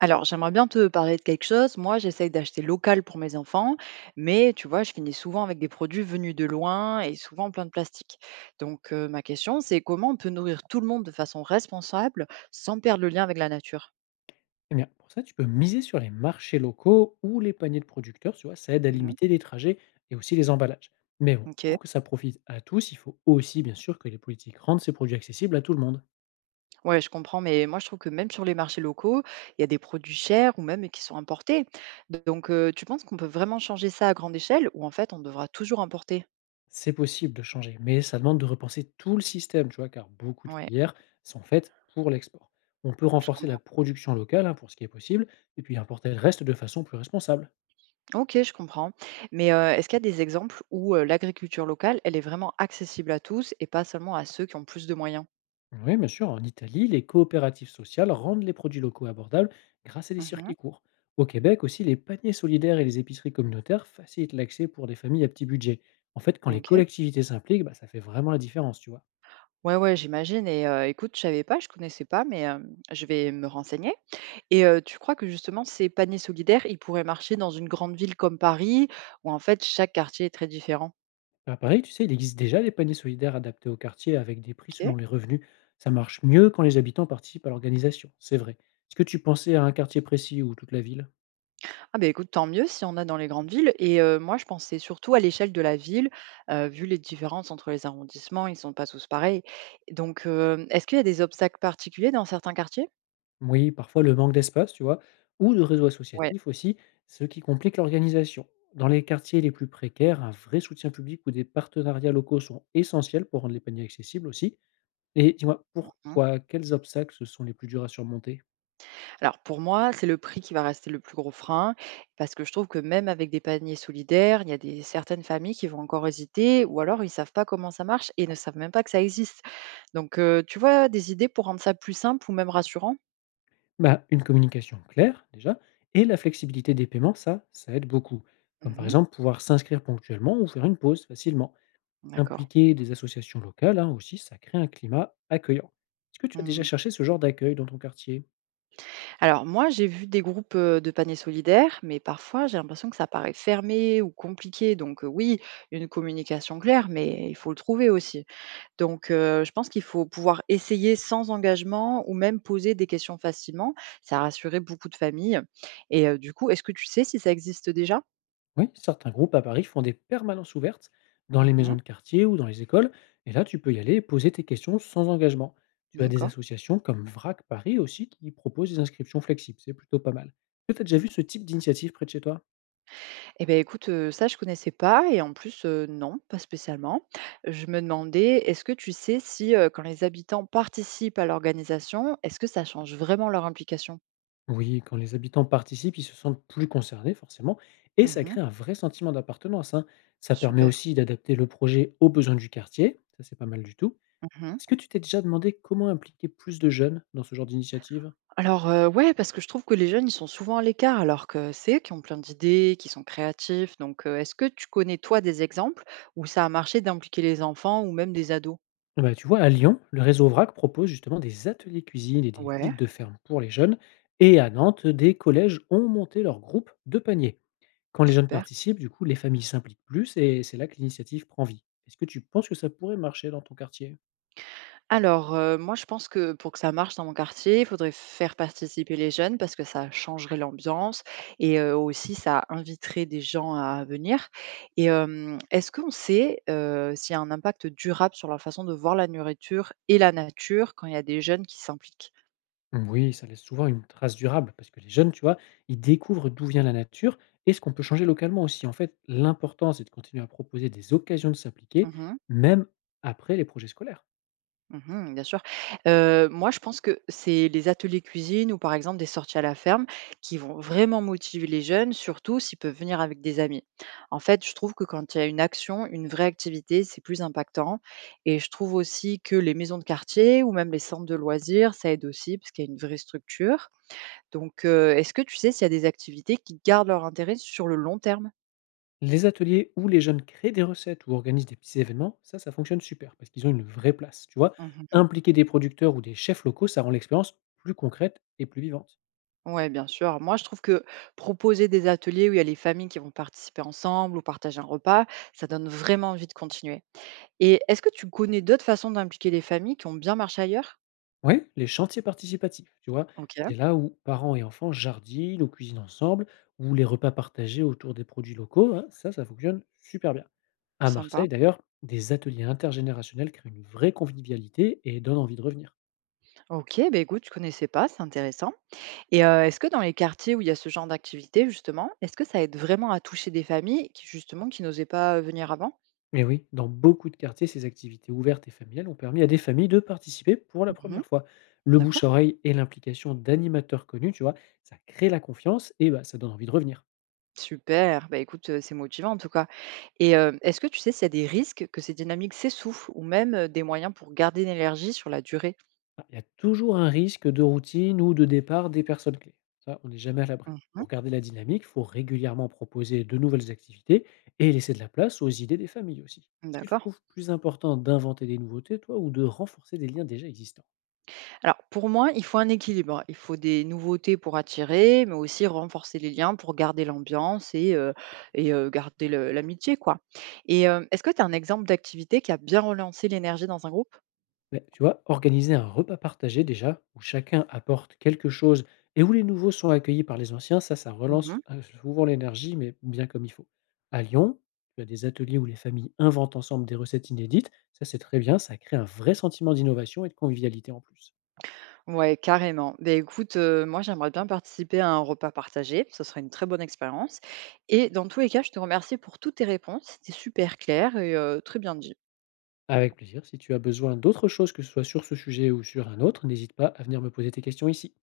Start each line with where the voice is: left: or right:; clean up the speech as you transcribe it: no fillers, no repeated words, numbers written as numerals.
right: Alors, j'aimerais bien te parler de quelque chose. Moi, j'essaye d'acheter local pour mes enfants, mais tu vois, je finis souvent avec des produits venus de loin et souvent plein de plastique. Donc, ma question, c'est comment on peut nourrir tout le monde de façon responsable sans perdre le lien avec la nature?
left: Eh bien, pour ça, tu peux miser sur les marchés locaux ou les paniers de producteurs, tu vois, ça aide à
right: Mhm.
left: limiter les trajets et aussi les emballages. Mais bon,
right: Ok,
left: pour que ça profite à tous, il faut aussi, bien sûr, que les politiques rendent ces produits accessibles à tout le monde.
right: ouais, je comprends, mais moi, je trouve que même sur les marchés locaux, il y a des produits chers ou même qui sont importés. Donc, tu penses qu'on peut vraiment changer ça à grande échelle ou en fait, on devra toujours importer?
left: C'est possible de changer, mais ça demande de repenser tout le système, tu vois, car beaucoup de
right: Ouais,
left: filières sont faites pour l'export. On peut
right: je
left: renforcer
right: comprends.
left: la production locale hein, pour ce qui est possible, et puis importer le reste de façon plus responsable.
right: OK, je comprends. Mais, est-ce qu'il y a des exemples où, l'agriculture locale, elle est vraiment accessible à tous et pas seulement à ceux qui ont plus de moyens?
left: Oui, bien sûr. En Italie, les coopératives sociales rendent les produits locaux abordables grâce à des
right: Mmh.
left: circuits courts. Au Québec aussi, les paniers solidaires et les épiceries communautaires facilitent l'accès pour des familles à petit budget. En fait, quand les
right: OK.
left: collectivités s'impliquent, bah, ça fait vraiment la différence, tu vois.
right: Ouais, ouais, j'imagine et écoute, je savais pas, je connaissais pas, mais, je vais me renseigner et tu crois que justement ces paniers solidaires, ils pourraient marcher dans une grande ville comme Paris, où en fait chaque quartier est très différent?
left: À Paris, tu sais, il existe déjà des paniers solidaires adaptés au quartier avec des prix
right: OK.
left: selon les revenus. Ça marche mieux quand les habitants participent à l'organisation, c'est vrai. Est-ce que tu pensais à un quartier précis ou toute la ville?
right: Ah beh, écoute, tant mieux si on a dans les grandes villes et moi je pensais surtout à l'échelle de la ville, vu les différences entre les arrondissements, ils ne sont pas tous pareils. Donc est-ce qu'il y a des obstacles particuliers dans certains quartiers?
left: Oui, parfois le manque d'espace, tu vois, ou de réseau
right: Ouais.
left: associatif aussi, ce qui complique l'organisation. Dans les quartiers les plus précaires, un vrai soutien public ou des partenariats locaux sont essentiels pour rendre les paniers accessibles aussi. Et dis-moi, pour
right: Mmh.
left: toi, quels obstacles sont les plus durs à surmonter?
right: Alors pour moi, c'est le prix qui va rester le plus gros frein parce que je trouve que même avec des paniers solidaires, il y a des certaines familles qui vont encore hésiter ou alors ils ne savent pas comment ça marche et ne savent même pas que ça existe. Donc tu vois, des idées pour rendre ça plus simple ou même rassurant?
left: Bah, Une communication claire, déjà, et la flexibilité des paiements, ça aide beaucoup. Comme par
right: Mmh.
left: exemple pouvoir s'inscrire ponctuellement ou faire une pause facilement.
right: D'accord.
left: Impliquer des associations locales hein, aussi, ça crée un climat accueillant. Est-ce que tu as déjà
right: Mmh.
left: cherché ce genre d'accueil dans ton quartier?
right: Alors moi, j'ai vu des groupes, de paniers solidaires, mais parfois j'ai l'impression que ça paraît fermé ou compliqué. Donc oui, une communication claire, mais il faut le trouver aussi. Donc je pense qu'il faut pouvoir essayer sans engagement ou même poser des questions facilement. Ça a rassuré beaucoup de familles et du coup, est-ce que tu sais si ça existe déjà?
left: Oui, certains groupes à Paris font des permanences ouvertes dans les
right: Mmh.
left: maisons de quartier ou dans les écoles. Et là, tu peux y aller et poser tes questions sans engagement. Tu as des
right: D'accord.
left: associations comme VRAC Paris aussi qui proposent des inscriptions flexibles. C'est plutôt pas mal. Est-ce que tu as déjà vu ce type d'initiative près de chez toi?
right: Eh beh, écoute, ça je connaissais pas et en plus, non, pas spécialement. Je me demandais, est-ce que tu sais si, quand les habitants participent à l'organisation, est-ce que ça change vraiment leur implication?
left: Oui, quand les habitants participent, ils se sentent plus concernés forcément. Et ça
right: Mmh.
left: crée un vrai sentiment d'appartenance. Hein. Ça permet
right: Super.
left: aussi d'adapter le projet aux besoins du quartier. Ça, c'est pas mal du tout.
right: Mmh.
left: Est-ce que tu t'es déjà demandé comment impliquer plus de jeunes dans ce genre d'initiative?
right: Alors, ouais, parce que je trouve que les jeunes, ils sont souvent à l'écart alors que c'est eux qui ont plein d'idées, qui sont créatifs donc, est-ce que tu connais toi des exemples où ça a marché d'impliquer les enfants ou même des ados?
left: Bah, tu vois, à Lyon, le réseau VRAC propose justement des ateliers cuisine et des
right: Ouais,
left: visites de ferme pour les jeunes. Et à Nantes, des collèges ont monté leur groupe de panier. Quand les jeunes
right: super.
left: participent, du coup, les familles s'impliquent plus et c'est là que l'initiative prend vie. Est-ce que tu penses que ça pourrait marcher dans ton quartier?
right: Alors, moi je pense que pour que ça marche dans mon quartier, il faudrait faire participer les jeunes parce que ça changerait l'ambiance et aussi ça inviterait des gens à venir et est-ce qu'on sait, s'il y a un impact durable sur leur façon de voir la nourriture et la nature quand il y a des jeunes qui s'impliquent?
left: Oui, ça laisse souvent une trace durable parce que les jeunes, tu vois, ils découvrent d'où vient la nature et ce qu'on peut changer localement aussi. En fait, l'important, c'est de continuer à proposer des occasions de s'impliquer,
right: Mmh.
left: même après les projets scolaires.
right: Mmh, bien sûr. Moi, je pense que c'est les ateliers cuisine ou par exemple des sorties à la ferme qui vont vraiment motiver les jeunes, surtout s'ils peuvent venir avec des amis. En fait, je trouve que quand il y a une action, une vraie activité, c'est plus impactant et je trouve aussi que les maisons de quartier ou même les centres de loisirs, ça aide aussi parce qu'il y a une vraie structure. Donc est-ce que tu sais s'il y a des activités qui gardent leur intérêt sur le long terme?
left: Les ateliers où les jeunes créent des recettes ou organisent des petits événements, ça fonctionne super parce qu'ils ont une vraie place, tu vois?
right: Mmh.
left: Impliquer des producteurs ou des chefs locaux, ça rend l'expérience plus concrète et plus vivante.
right: Ouais, bien sûr. Moi, je trouve que proposer des ateliers où il y a les familles qui vont participer ensemble ou partager un repas, ça donne vraiment envie de continuer. Et est-ce que tu connais d'autres façons d'impliquer les familles qui ont bien marché ailleurs?
left: Oui, les chantiers participatifs, tu vois?
right: Ok,
left: C'est là où parents et enfants jardinent ou cuisinent ensemble, ou les repas partagés autour des produits locaux, hein, ça fonctionne super bien. À
right: sympa.
left: Marseille, d'ailleurs, des ateliers intergénérationnels créent une vraie convivialité et donnent envie de revenir.
right: Ok, bah écoute, je connaissais pas, c'est intéressant. Et est-ce que dans les quartiers où il y a ce genre d'activité, justement, est-ce que ça aide vraiment à toucher des familles qui, justement, qui n'osaient pas venir avant?
left: Mais oui, dans beaucoup de quartiers, ces activités ouvertes et familiales ont permis à des familles de participer pour la
right: Mhm,
left: première fois. Le
right: d'accord.
left: bouche-oreille et l'implication d'animateurs connus, tu vois, ça crée la confiance et bah, ça donne envie de revenir.
right: Super, bah, écoute, c'est motivant en tout cas et est-ce que tu sais s'il y a des risques que ces dynamiques s'essoufflent ou même, des moyens pour garder l'énergie sur la durée?
left: Ah, Il y a toujours un risque de routine ou de départ des personnes clés. Ça, on n'est jamais à l'abri.
right: Mmh,
left: Pour garder la dynamique, il faut régulièrement proposer de nouvelles activités et laisser de la place aux idées des familles aussi. Est-ce que tu
right: d'accord.
left: trouves plus important d'inventer des nouveautés, toi, ou de renforcer des liens déjà existants?
right: Alors pour moi, il faut un équilibre. Il faut des nouveautés pour attirer, mais aussi renforcer les liens pour garder l'ambiance et garder le l'amitié quoi et est-ce que tu as un exemple d'activité qui a bien relancé l'énergie dans un groupe?
left: Ouais, tu vois, organiser un repas partagé déjà, où chacun apporte quelque chose et où les nouveaux sont accueillis par les anciens, ça relance souvent l'énergie, mais bien comme il faut. À Lyon, tu as des ateliers où les familles inventent ensemble des recettes inédites. Ça, c'est très bien, ça crée un vrai sentiment d'innovation et de convivialité en plus.
right: Ouais, carrément. Ben écoute, moi, j'aimerais bien participer à un repas partagé, ce serait une très bonne expérience et dans tous les cas, je te remercie pour toutes tes réponses, c'était super clair et très bien dit.
left: Avec plaisir, si tu as besoin d'autre chose, que ce soit sur ce sujet ou sur un autre, n'hésite pas à venir me poser tes questions ici.